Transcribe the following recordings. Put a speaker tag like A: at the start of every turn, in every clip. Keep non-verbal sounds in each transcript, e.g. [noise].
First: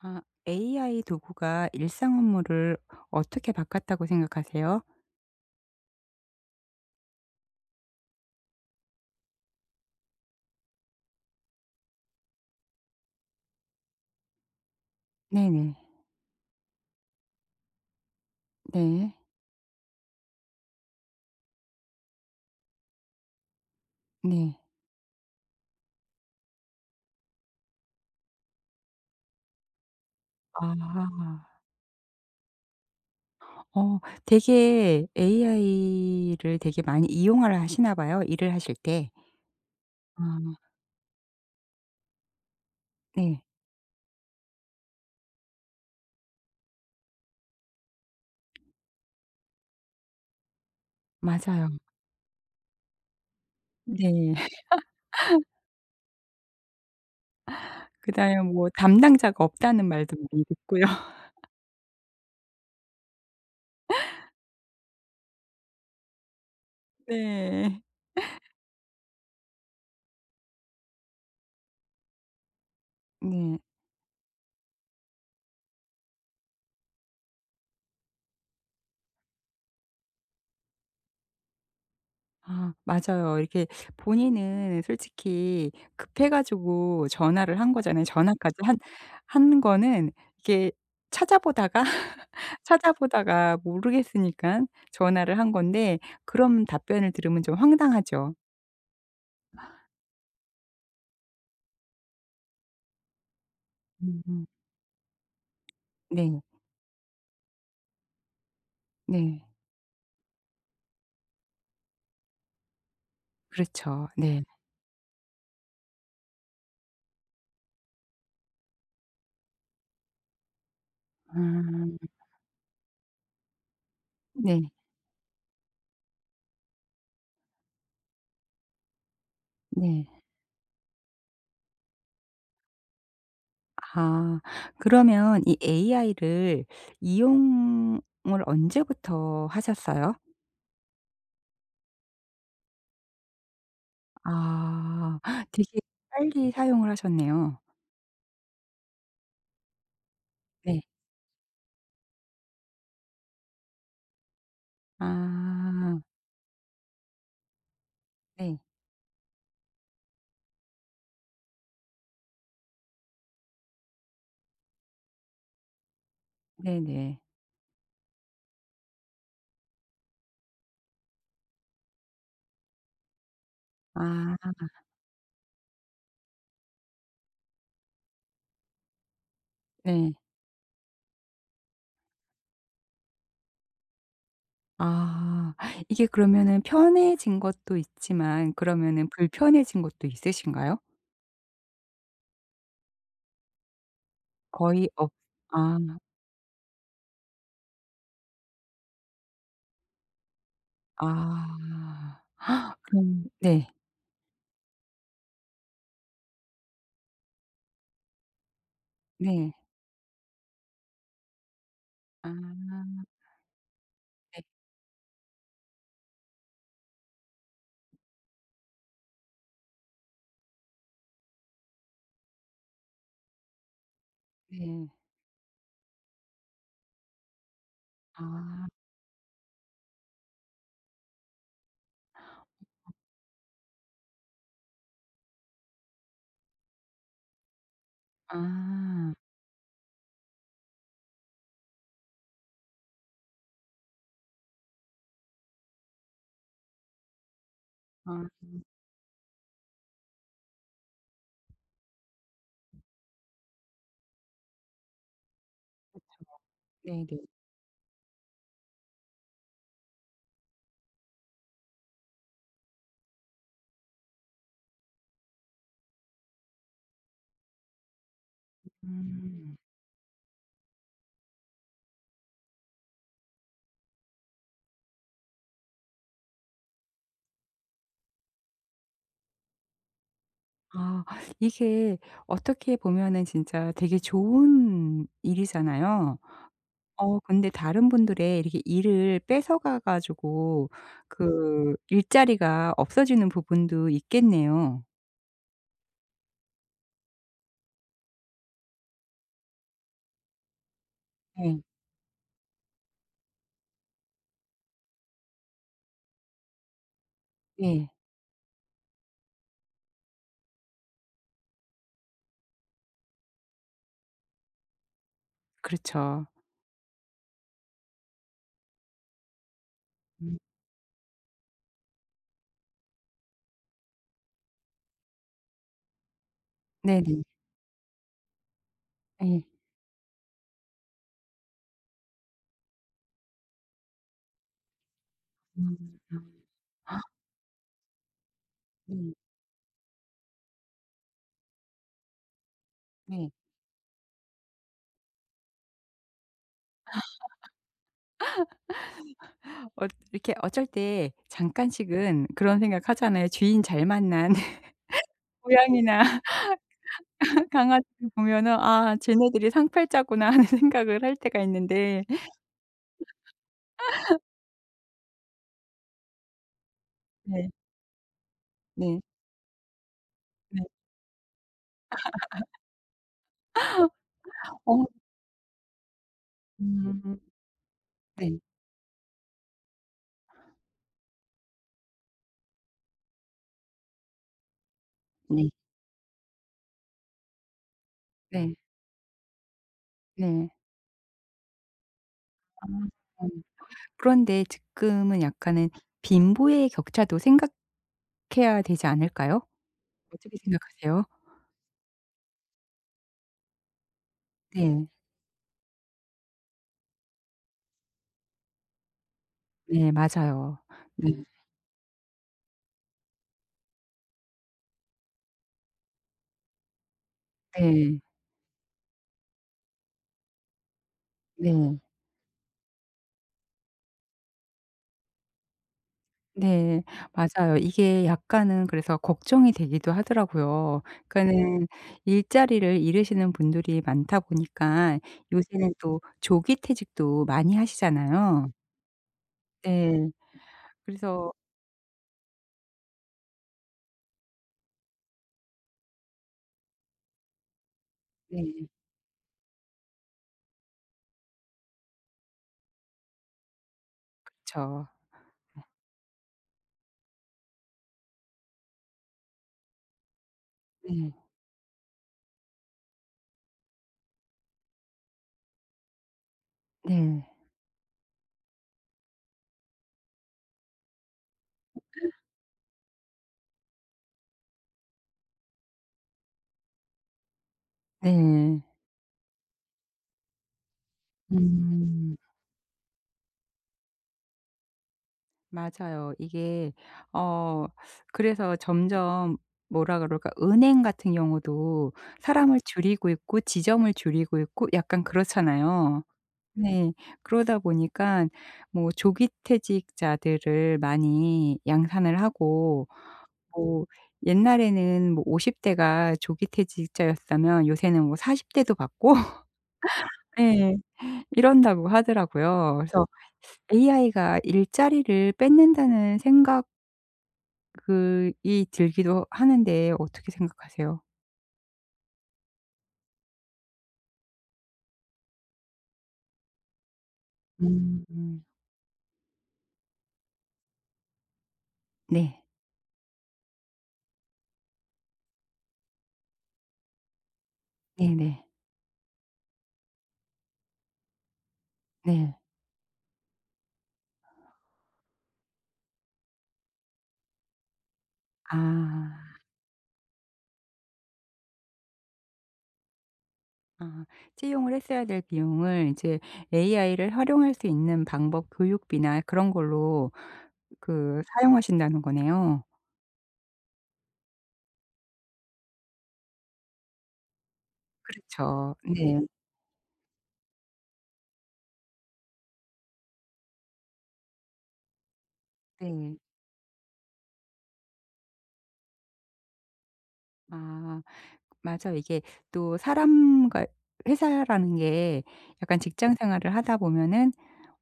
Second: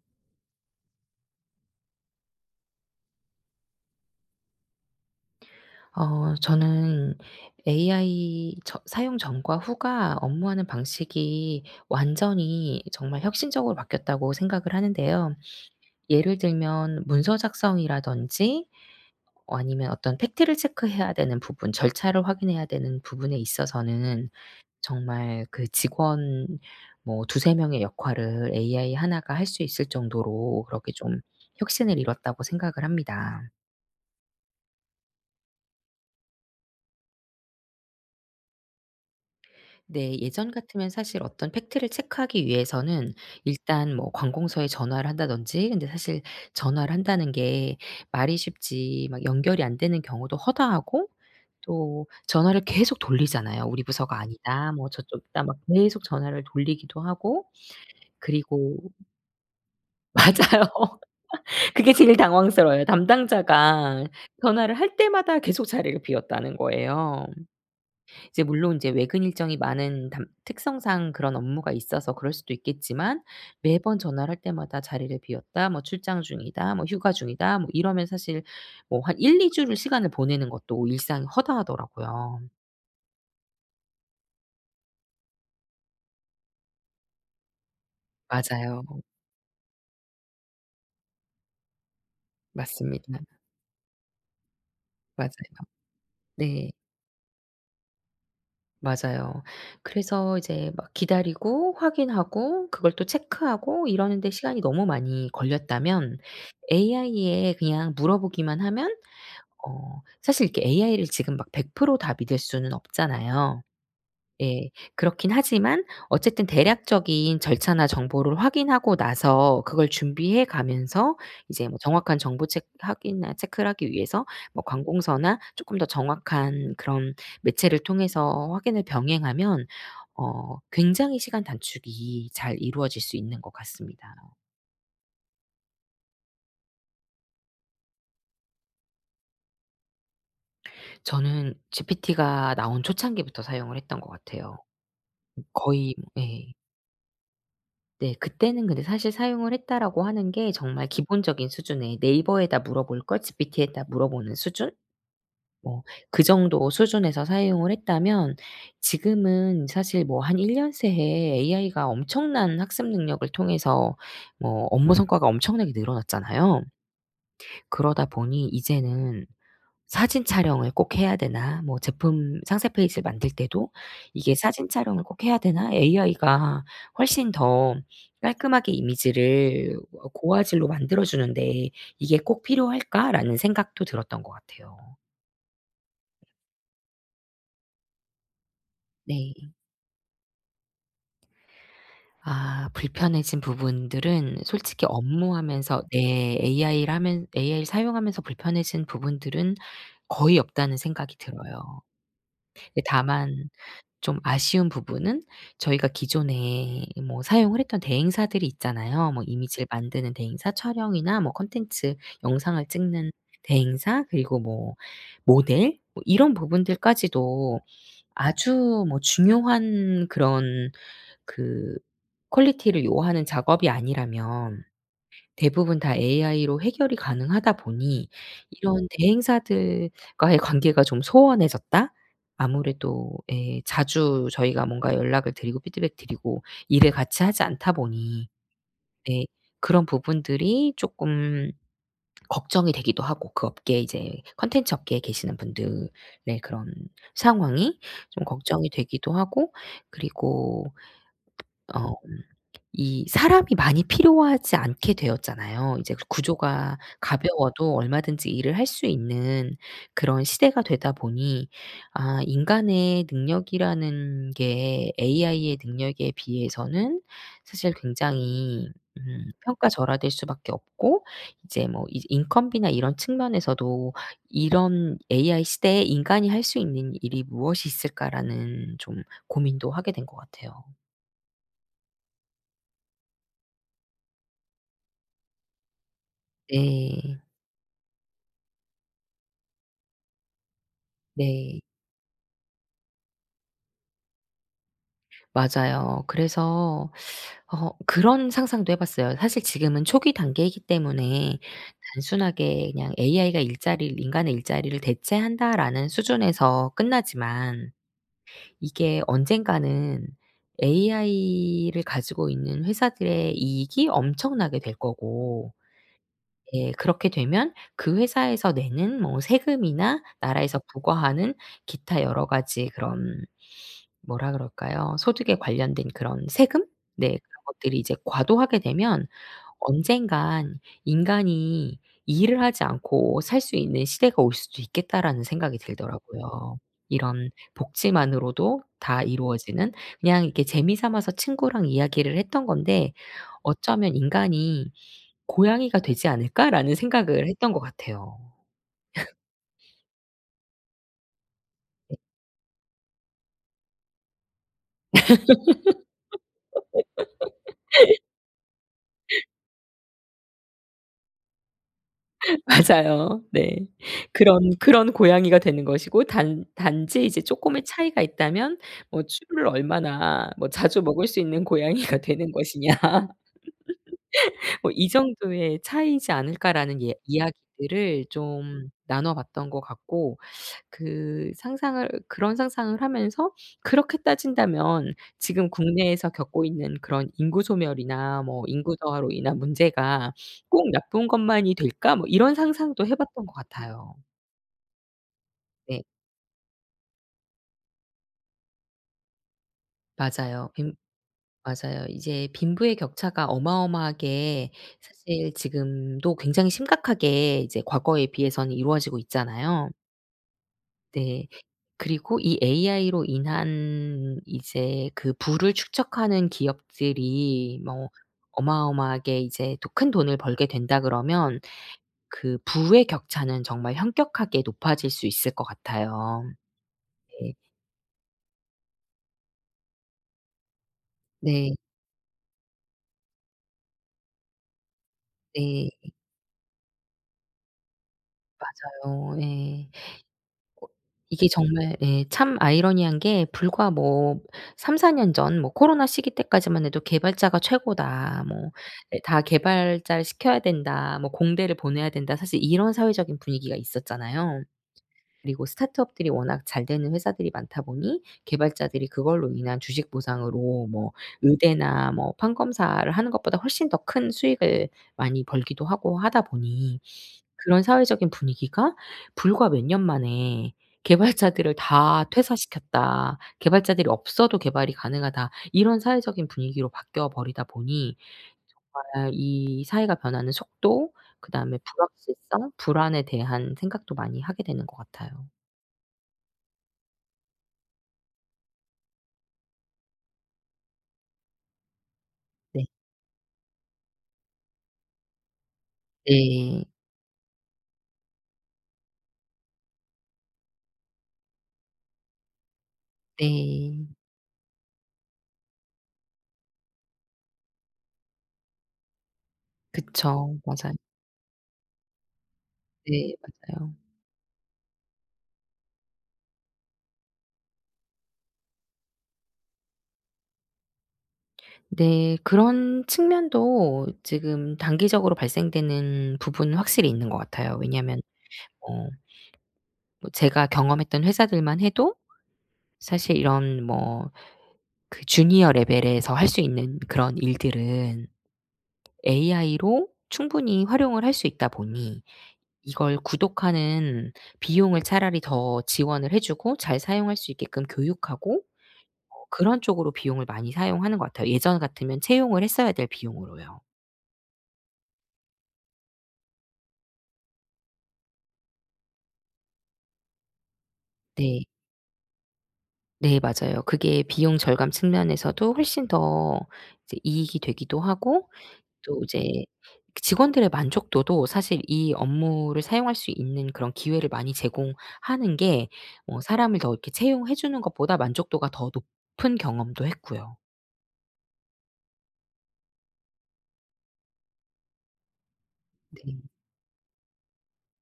A: 아, AI 도구가 일상 업무를 어떻게 바꿨다고 생각하세요?
B: 저는 AI 사용 전과 후가 업무하는 방식이 완전히 정말 혁신적으로 바뀌었다고 생각을 하는데요.
A: 네네.
B: 예를 들면 문서 작성이라든지
A: 네.
B: 아니면 어떤 팩트를 체크해야 되는 부분, 절차를 확인해야 되는 부분에 있어서는
A: 네.
B: 정말 그 직원 뭐 두세 명의 역할을 AI 하나가 할 수 있을 정도로 그렇게 좀
A: 아.
B: 혁신을 이뤘다고 생각을 합니다.
A: 어 되게 AI를 되게 많이 이용을 하시나 봐요, 일을 하실 때.
B: 네. 예전
A: 아
B: 같으면 사실 어떤 팩트를 체크하기 위해서는
A: 네.
B: 일단 뭐 관공서에 전화를 한다든지. 근데 사실 전화를 한다는 게 말이 쉽지, 막 연결이 안 되는 경우도 허다하고
A: 맞아요.
B: 또 전화를 계속 돌리잖아요. "우리 부서가
A: 네. [laughs]
B: 아니다." 뭐 "저쪽이다." 막 계속 전화를 돌리기도 하고
A: 그다음에 뭐
B: 그리고
A: 담당자가 없다는
B: [laughs]
A: 말도 많이
B: 맞아요.
A: 듣고요.
B: [laughs]
A: [laughs]
B: 그게 제일 당황스러워요. 담당자가 전화를 할 때마다 계속 자리를 비웠다는 거예요.
A: 네.
B: 이제 물론 이제 외근 일정이 많은 담 특성상 그런 업무가 있어서 그럴 수도 있겠지만,
A: 네.
B: 매번 전화를 할 때마다 "자리를 비웠다." 뭐 "출장 중이다." 뭐 "휴가 중이다." 뭐 이러면 사실 뭐 한 1~2 주를 시간을 보내는 것도 일상이 허다하더라고요.
A: 아 맞아요. 이렇게 본인은 솔직히 급해 가지고 전화를 한 거잖아요. 전화까지 한
B: 맞아요.
A: 한 거는 이게 찾아보다가, [laughs]
B: 맞습니다.
A: 찾아보다가 모르겠으니까 전화를 한
B: 맞아요.
A: 건데 그런
B: 네.
A: 답변을 들으면 좀 황당하죠.
B: 맞아요. 그래서 이제 막 기다리고 확인하고 그걸 또 체크하고
A: 음.
B: 이러는데
A: 음.
B: 시간이 너무 많이 걸렸다면,
A: 네.
B: AI에 그냥 물어보기만 하면,
A: 네.
B: 사실 이렇게 AI를 지금 막 100%다 믿을 수는 없잖아요.
A: 그렇죠. 네.
B: 예. 그렇긴 하지만 어쨌든 대략적인 절차나 정보를 확인하고 나서 그걸 준비해 가면서 이제 뭐
A: 음.
B: 정확한 정보 체 확인이나 체크를 하기 위해서 뭐
A: 네.
B: 관공서나 조금 더 정확한 그런 매체를 통해서 확인을 병행하면
A: 네.
B: 굉장히 시간 단축이 잘 이루어질 수 있는 것 같습니다.
A: 아 그러면 이 AI를 이용을 언제부터 하셨어요?
B: 저는 GPT가 나온 초창기부터 사용을 했던 것 같아요.
A: 아 되게
B: 거의 뭐,
A: 빨리
B: 예.
A: 사용을 하셨네요.
B: 네. 그때는 근데 사실 사용을 했다라고 하는 게
A: 네.
B: 정말 기본적인 수준의, 네이버에다 물어볼 걸 GPT에다 물어보는 수준? 뭐
A: 아
B: 그 정도 수준에서 사용을 했다면
A: 네.
B: 지금은 사실 뭐 한 1년 새에 AI가 엄청난 학습 능력을 통해서 뭐 업무 성과가 엄청나게 늘어났잖아요.
A: 네네.
B: 그러다 보니 이제는 '사진 촬영을 꼭 해야 되나?' 뭐, 제품 상세 페이지를 만들 때도 '이게
A: 아
B: 사진 촬영을 꼭 해야 되나?' AI가 훨씬 더 깔끔하게 이미지를
A: 네.
B: 고화질로 만들어 주는데 '이게 꼭 필요할까?'라는 생각도 들었던 것 같아요.
A: 아 이게 그러면은 편해진 것도 있지만 그러면은
B: 네.
A: 불편해진 것도 있으신가요?
B: 아, 불편해진 부분들은 솔직히
A: 거의 없
B: 업무하면서,
A: 아
B: 네, AI를 사용하면서 불편해진 부분들은 거의 없다는 생각이 들어요.
A: 아. [gasps]
B: 근데
A: 그럼
B: 다만
A: 네.
B: 좀 아쉬운 부분은, 저희가 기존에 뭐 사용을 했던 대행사들이 있잖아요. 뭐
A: 네.
B: 이미지를 만드는 대행사, 촬영이나 뭐 콘텐츠 영상을
A: 아
B: 찍는 대행사, 그리고
A: 네
B: 뭐 모델, 뭐 이런 부분들까지도 아주 뭐 중요한 그런 그 퀄리티를 요하는 작업이 아니라면
A: 네.
B: 대부분 다 AI로 해결이 가능하다 보니
A: 아
B: 이런 대행사들과의 관계가 좀 소원해졌다? 아무래도 예 자주 저희가 뭔가 연락을 드리고 피드백 드리고 일을 같이 하지 않다 보니,
A: 아.
B: 네, 그런 부분들이 쪼끔 걱정이 되기도 하고, 그 업계, 이제 콘텐츠 업계에 계시는 분들의 그런 상황이 좀
A: 아
B: 걱정이 되기도 하고, 그리고 어 이 사람이 많이 필요하지 않게 되었잖아요. 이제 그 구조가
A: 네네.
B: 가벼워도 얼마든지 일을 할 수 있는 그런 시대가 되다 보니, 아, 인간의 능력이라는 게 AI의 능력에 비해서는 사실 굉장히
A: 음.
B: 평가절하될 수밖에 없고, 이제 뭐 이 인건비나 이런 측면에서도 '이런 AI 시대에 인간이 할 수 있는 일이 무엇이 있을까.'라는 좀 고민도 하게 된 것 같아요.
A: 아 이게 어떻게 보면은 진짜 되게 좋은 일이잖아요. 어
B: 네.
A: 근데 다른 분들의 이렇게 일을 뺏어가 가지고
B: 네.
A: 그 일자리가 없어지는 부분도 있겠네요.
B: 맞아요. 그래서 그런 상상도 해 봤어요. 사실 지금은 초기 단계이기 때문에
A: 네.
B: 단순하게 그냥 'AI가 일자리를 인간의 일자리를 대체한다.'라는 수준에서 끝나지만
A: 네.
B: 이게 언젠가는 AI를 가지고 있는 회사들의 이익이 엄청나게 될 거고.
A: 그렇죠.
B: 예. 그렇게 되면 그 회사에서 내는 뭐 세금이나
A: 음
B: 나라에서 부과하는 기타 여러 가지 그런, 뭐라 그럴까요? 소득에 관련된 그런 세금? 네.
A: 네네.
B: 그런 것들이 이제 과도하게 되면
A: 네.
B: 언젠간 '인간이 일을 하지 않고 살 수 있는 시대가 올 수도 있겠다.'라는 생각이
A: 음 음
B: 들더라고요. 이런 복지만으로도 다
A: 네.
B: 이루어지는, 그냥 이렇게 재미 삼아서 친구랑 이야기를 했던 건데
A: 네.
B: '어쩌면 인간이 고양이가 되지 않을까?'라는 생각을 했던 것 같아요.
A: 어 이렇게 어쩔 때
B: [laughs] 네.
A: 잠깐씩은 그런 생각하잖아요. 주인 잘 만난 [laughs] 고양이나 [laughs] 강아지를 보면은 '아 쟤네들이 상팔자구나.' 하는 생각을 할 때가 있는데
B: 맞아요. 네. 그런 고양이가 되는 것이고, 단 단지 이제
A: 네.
B: 쪼끔의 차이가 있다면
A: 네.
B: 뭐 '추루를 얼마나 뭐
A: 네.
B: 자주 먹을 수 있는 고양이가 되는 것이냐.' 뭐
A: 어
B: 이 정도의 차이지 않을까라는, 예,
A: 음.
B: 이야기들을
A: 네.
B: 좀 나눠 봤던 것 같고, 그 상상을 그런 상상을 하면서 그렇게 따진다면 지금
A: 네.
B: 국내에서 겪고 있는 그런 인구 소멸이나 뭐
A: 네.
B: 인구 저하로 인한 문제가
A: 네.
B: '꼭 나쁜 것만이 될까?' 뭐 이런
A: 아
B: 상상도 해 봤던
A: 음.
B: 것 같아요.
A: 그런데 지금은 약간은
B: 네.
A: 빈부의 격차도 생각해야 되지 않을까요? 어떻게
B: 맞아요. 빈
A: 생각하세요?
B: 맞아요. 이제 빈부의 격차가 어마어마하게,
A: 네.
B: 사실 지금도 굉장히 심각하게 이제 과거에 비해서는 이루어지고 있잖아요.
A: 네 맞아요. 네.
B: 네. 그리고 이 AI로 인한 이제 그 부를 축적하는 기업들이 뭐
A: 네.
B: 어마어마하게 이제 또 큰 돈을 벌게 된다 그러면
A: 네.
B: 그 부의 격차는 정말 현격하게 높아질 수 있을 것 같아요.
A: 네.
B: 네.
A: 맞아요. 이게 약간은 그래서 걱정이 되기도 하더라고요.
B: 네.
A: 그러니까는 일자리를 잃으시는 분들이 많다 보니까
B: 네.
A: 요새는 또 조기 퇴직도 많이 하시잖아요.
B: 맞아요. 예.
A: 네.
B: 어 이게
A: 그래서
B: 정말, 예, 참 아이러니한 게 불과 뭐 3~4년 전, 뭐 코로나 시기 때까지만 해도 "개발자가 최고다." 뭐
A: 네.
B: 예 "다 개발자를 시켜야 된다." 뭐 "공대를 보내야 된다." 사실 이런 사회적인 분위기가 있었잖아요.
A: 그쵸.
B: 그리고 스타트업들이 워낙 잘 되는 회사들이 많다 보니 개발자들이 그걸로 인한 주식 보상으로 뭐
A: 네.
B: 의대나 뭐 판검사를 하는 것보다 훨씬 더 큰 수익을 많이 벌기도 하고 하다 보니,
A: 네.
B: 그런 사회적인 분위기가 불과 몇 년 만에 '개발자들을 다 퇴사시켰다. 개발자들이 없어도 개발이 가능하다.' 이런 사회적인 분위기로 바뀌어 버리다 보니
A: 네.
B: 정말 이 사회가 변하는 속도, 그다음에
A: 음.
B: 불확실성, 불안에 대한 생각도 많이 하게 되는 것 같아요.
A: 맞아요. 이게 어 그래서 점점 뭐라 그럴까 은행 같은 경우도 사람을
B: 네.
A: 줄이고 있고 지점을 줄이고 있고 약간 그렇잖아요.
B: 네.
A: 네. 그러다 보니까 뭐 조기 퇴직자들을 많이 양산을 하고 뭐
B: 네.
A: 옛날에는 뭐 50 대가 조기 퇴직자였다면 요새는 뭐 40 대도 받고
B: 그쵸. 맞아요.
A: 예. 이런다고 하더라고요. 그래서
B: 네. 맞아요.
A: 'AI가 일자리를 뺏는다.'는 생각이 들기도 하는데 어떻게 생각하세요?
B: 네. 그런 측면도 지금 단기적으로 발생되는 부분은 확실히 있는 것 같아요. 왜냐하면
A: 음.
B: 어 뭐 제가 경험했던 회사들만 해도
A: 네. 네.
B: 사실 이런 뭐 그 주니어 레벨에서 할 수 있는 그런 일들은
A: 네네.
B: AI로 충분히 활용을 할 수 있다 보니,
A: 네.
B: 이걸 구독하는 비용을 차라리 더 지원을 해 주고 잘 사용할 수 있게끔 교육하고,
A: 아.
B: 그런 쪽으로 비용을 많이 사용하는 것 같아요. 예전 같으면 채용을 했어야 될 비용으로요.
A: 아. 채용을 했어야 될 비용을 이제 AI를 활용할 수 있는 방법 교육비나 그런 걸로 그
B: 네.
A: 사용하신다는 거네요.
B: 네 맞아요. 그게 비용 절감 측면에서도 훨씬 더 이제 이익이 되기도 하고,
A: 그렇죠.
B: 또
A: 네.
B: 이제 직원들의 만족도도, 사실 이 업무를 사용할 수 있는 그런 기회를 많이 제공하는 게
A: 네.
B: 사람을 더 이렇게 채용해 주는 것보다 만족도가 더 높은 경험도 했고요.
A: 아. 맞아요. 이게 또 사람과 회사라는 게 약간 직장
B: 네.
A: 생활을 하다 보면은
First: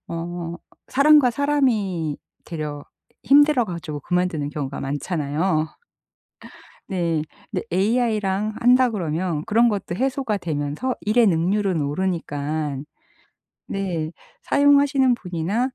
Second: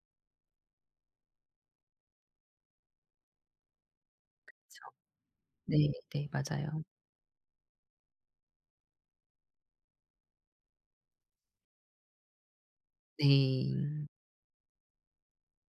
A: 어 사람과 사람이 되려 힘들어 가지고 그만두는 경우가 많잖아요.
B: 네. 네. 맞아요.
A: 네. 근데 AI랑 한다 그러면 그런 것도 해소가 되면서 일의 능률은 오르니깐
B: 네.
A: 네. 사용하시는 분이나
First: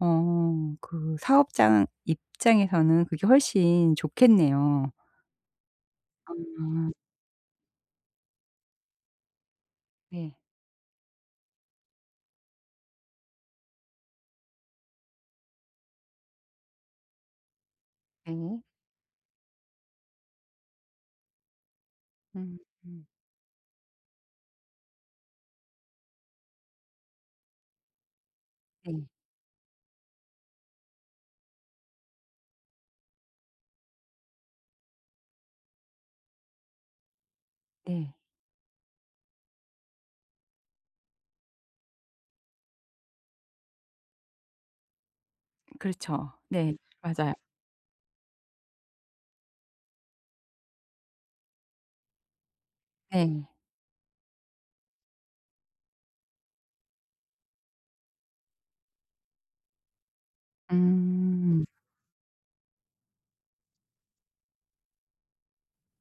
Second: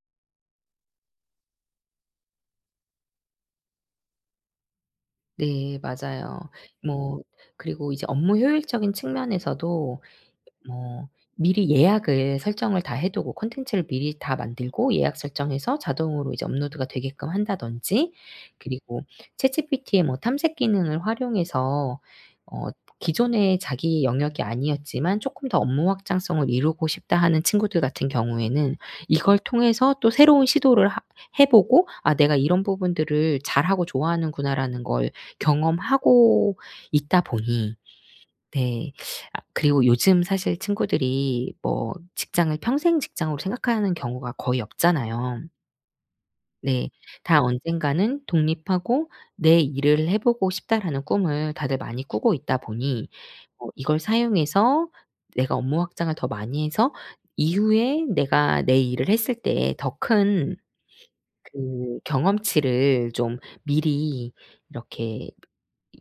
A: 어 그 사업장 입장에서는 그게 훨씬 좋겠네요.
B: 네 맞아요.
A: 아
B: 뭐 그리고 이제 업무 효율적인 측면에서도
A: 네.
B: 뭐 미리 예약을 설정을 다 해 두고 콘텐츠를 미리 다 만들고 예약 설정해서 자동으로 이제 업로드가 되게끔 한다든지,
A: 네.
B: 그리고 챗GPT의 뭐 탐색 기능을 활용해서
A: 음.
B: 어
A: 음.
B: 기존에 자기 영역이 아니었지만 조금 더 업무 확장성을 이루고 싶다 하는 친구들 같은 경우에는
A: 네.
B: 이걸 통해서 또 새로운 시도를 하 해 보고 '아, 내가 이런 부분들을 잘하고 좋아하는구나.'라는 걸 경험하고 있다 보니,
A: 네.
B: 네. 아, 그리고 요즘 사실 친구들이 뭐 직장을 평생 직장으로 생각하는 경우가 거의 없잖아요.
A: 그렇죠. 네.
B: 네.
A: 맞아요.
B: 다 언젠가는 독립하고 '내 일을 해 보고 싶다.'라는 꿈을 다들 많이 꾸고 있다 보니
A: 네.
B: 이걸 사용해서 내가 업무 확장을 더 많이 해서 이후에 내가 내 일을 했을 때 더 큰
A: 음.
B: 그 경험치를 좀 미리 이렇게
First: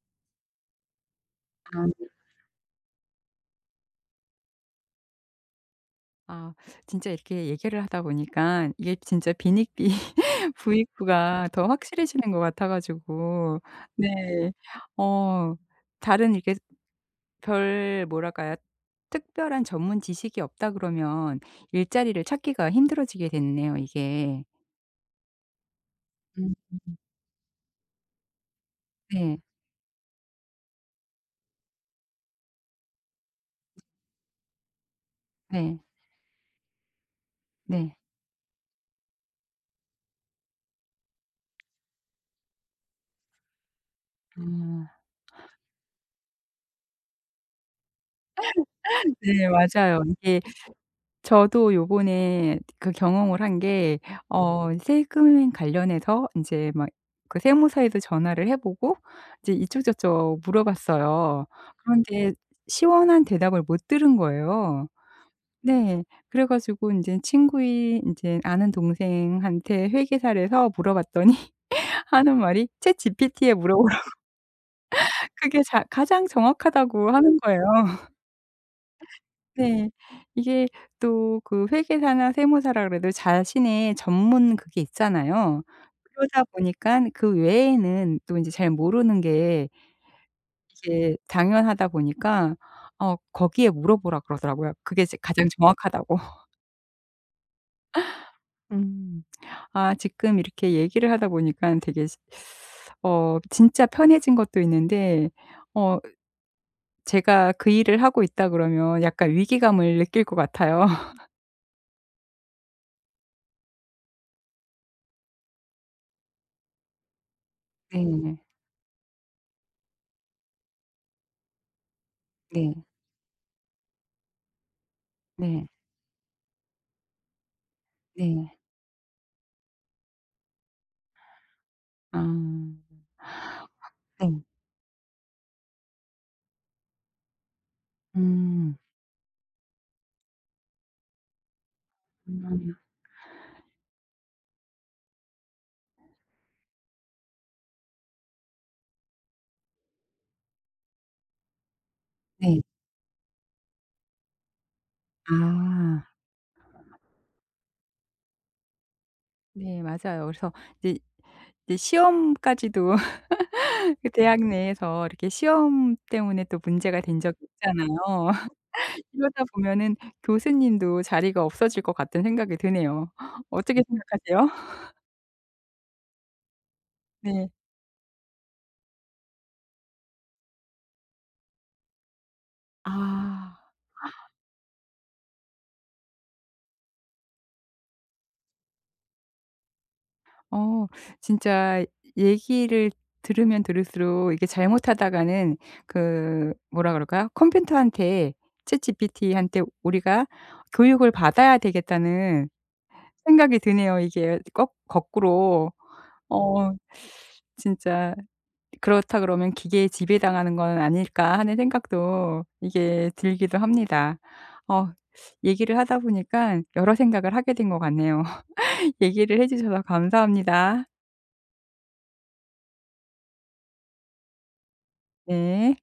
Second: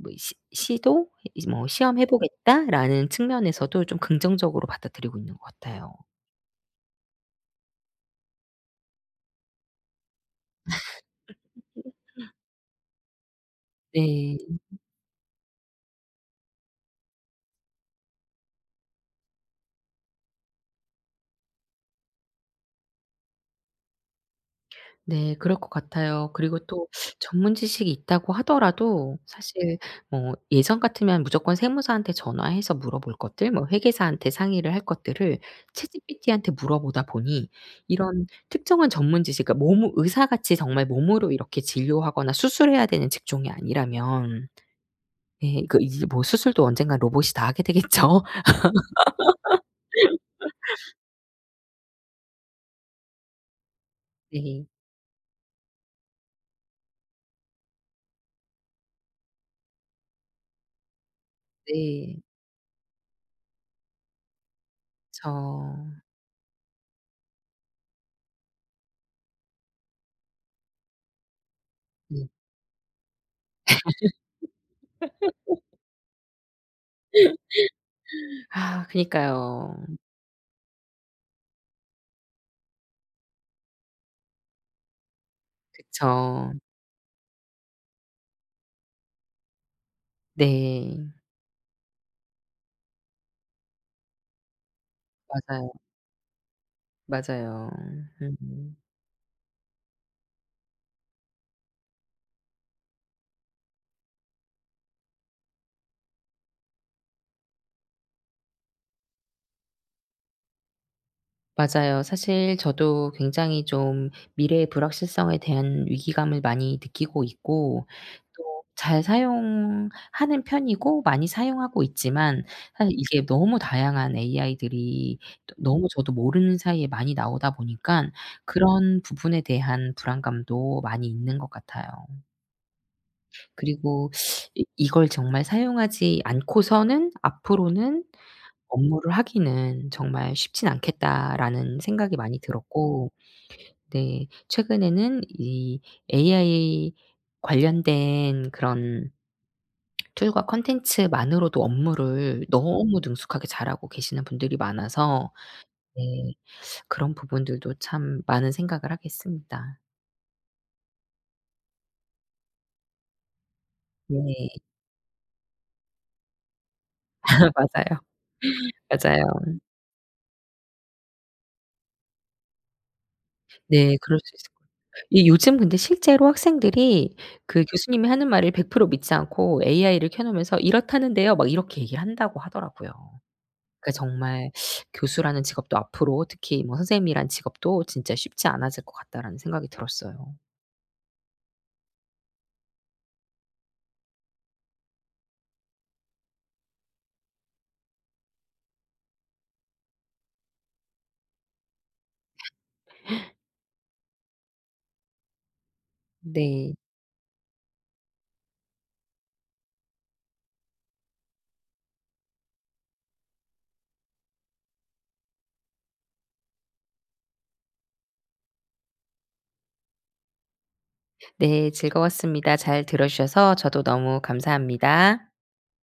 B: 뭐 시 시도, 이제 뭐 '시험해
A: 아.
B: 보겠다.'라는 측면에서도 좀 긍정적으로 받아들이고 있는 것 같아요.
A: 아 진짜 이렇게 얘기를 하다 보니까 이게 진짜 비닉비 [laughs] 부익부가 더 확실해지는 것 같아 가지고
B: 네.
A: 네. 어 다른 이렇게 별 뭐랄까요? 특별한 전문 지식이 없다 그러면 일자리를 찾기가 힘들어지게 됐네요 이게.
B: 네 그럴 것 같아요.
A: 음.
B: 그리고 또 전문 지식이 있다고 하더라도
A: 네.
B: 사실 뭐 예전 같으면 무조건 세무사한테 전화해서 물어볼 것들, 뭐 회계사한테 상의를 할 것들을
A: 네.
B: 챗GPT한테 물어보다 보니
A: 네.
B: 이런 특정한 전문 지식, 그러니까 몸 의사같이 정말 몸으로 이렇게 진료하거나 수술해야 되는 직종이
A: 아.
B: 아니라면,
A: 음.
B: 예, 그 이제 뭐 수술도 언젠간 로봇이 다 하게 되겠죠.
A: 네 맞아요. 이게 저도 요번에 그 경험을 한 게
B: 네.
A: 어 세금 관련해서 인제 막 그 세무사에도 전화를 해 보고 이제 이쪽저쪽 물어봤어요.
B: 네.
A: 그런데 시원한 대답을 못 들은 거예요.
B: 그쵸.
A: 네. 그래 가지고 인제 친구인 인제 아는 동생한테 회계사래서 물어봤더니 [laughs]
B: 네.
A: 하는 말이 "챗GPT에 물어보라." 그게 자 가장 정확하다고 하는 거예요.
B: 아, 그니까요.
A: 네. 이게 또 그 회계사나 세무사라 그래도 자신의 전문 그게 있잖아요. 그러다
B: 그쵸.
A: 보니깐 그 외에는 또 인제 잘 모르는 게
B: 네.
A: 이게 당연하다 보니까 어 거기에 물어보라 그러더라고요. 그게 이제 가장
B: 맞아요,
A: 정확하다고.
B: 맞아요. 음.
A: 음. [laughs] 아 지금 이렇게 얘기를 하다 보니깐 되게 시 어 진짜 편해진 것도 있는데 어 제가 그 일을 하고 있다 그러면 약간 위기감을 느낄 것 같아요.
B: 맞아요. 사실 저도 굉장히 좀 미래의 불확실성에 대한 위기감을 많이 느끼고 있고,
A: 네.
B: 또 잘 사용하는 편이고 많이 사용하고 있지만,
A: 네.
B: 사실 이게 너무 다양한 AI들이 또
A: 네.
B: 너무 저도 모르는 사이에 많이 나오다 보니깐
A: 네.
B: 그런 부분에 대한 불안감도 많이 있는 것 같아요.
A: 아.
B: 그리고
A: 네.
B: 이 이걸 정말 사용하지 않고서는 앞으로는
A: 음.
B: 업무를 하기는 정말 쉽진 않겠다라는 생각이 많이
A: 음
B: 들었고, 네, 최근에는 이 AI 관련된 그런 툴과 콘텐츠만으로도 업무를
A: 네.
B: 너무 능숙하게 잘하고 계시는 분들이 많아서, 네,
A: 아.
B: 그런 부분들도 참 많은 생각을 하게 했습니다.
A: 네 맞아요. 그래서 이제 이제 시험까지도 [laughs] 그 대학
B: 네.
A: 내에서 이렇게 시험 때문에 또 문제가 된 적이
B: [laughs]
A: 있잖아요.
B: 맞아요.
A: [laughs]
B: 맞아요.
A: 이러다 보면은 교수님도 자리가 없어질 것 같다는 생각이 드네요. [gasps] 어떻게
B: 네. 그럴 수
A: 생각하세요?
B: 있을 거예요.
A: [laughs]
B: 이 요즘 근데 실제로 학생들이
A: 네.
B: 그 교수님이 하는 말을 100% 믿지 않고 AI를 켜 놓으면서 "이렇다는데요." 막 이렇게 얘기를 한다고 하더라고요.
A: 아.
B: 그러니까 정말 교수라는 직업도 앞으로, 특히 뭐 선생님이란 직업도 진짜 쉽지 않아질 것 같다라는 생각이 들었어요.
A: 어 진짜 얘기를 들으면 들을수록 이게 잘못하다가는 그 뭐라 그럴까요? 컴퓨터한테 챗GPT한테 우리가 교육을 받아야 되겠다는 생각이 드네요. 이게 거 거꾸로 어
B: 네.
A: 진짜 '그렇다 그러면 기계에 지배당하는 건 아닐까.' 하는 생각도 이게 들기도 합니다. 어 얘기를 하다 보니까 여러 생각을 하게 된 것 같네요. [laughs] 얘기를 해 주셔서 감사합니다.
B: 네. 즐거웠습니다. 잘 들어 주셔서 저도 너무 감사합니다.
A: 네.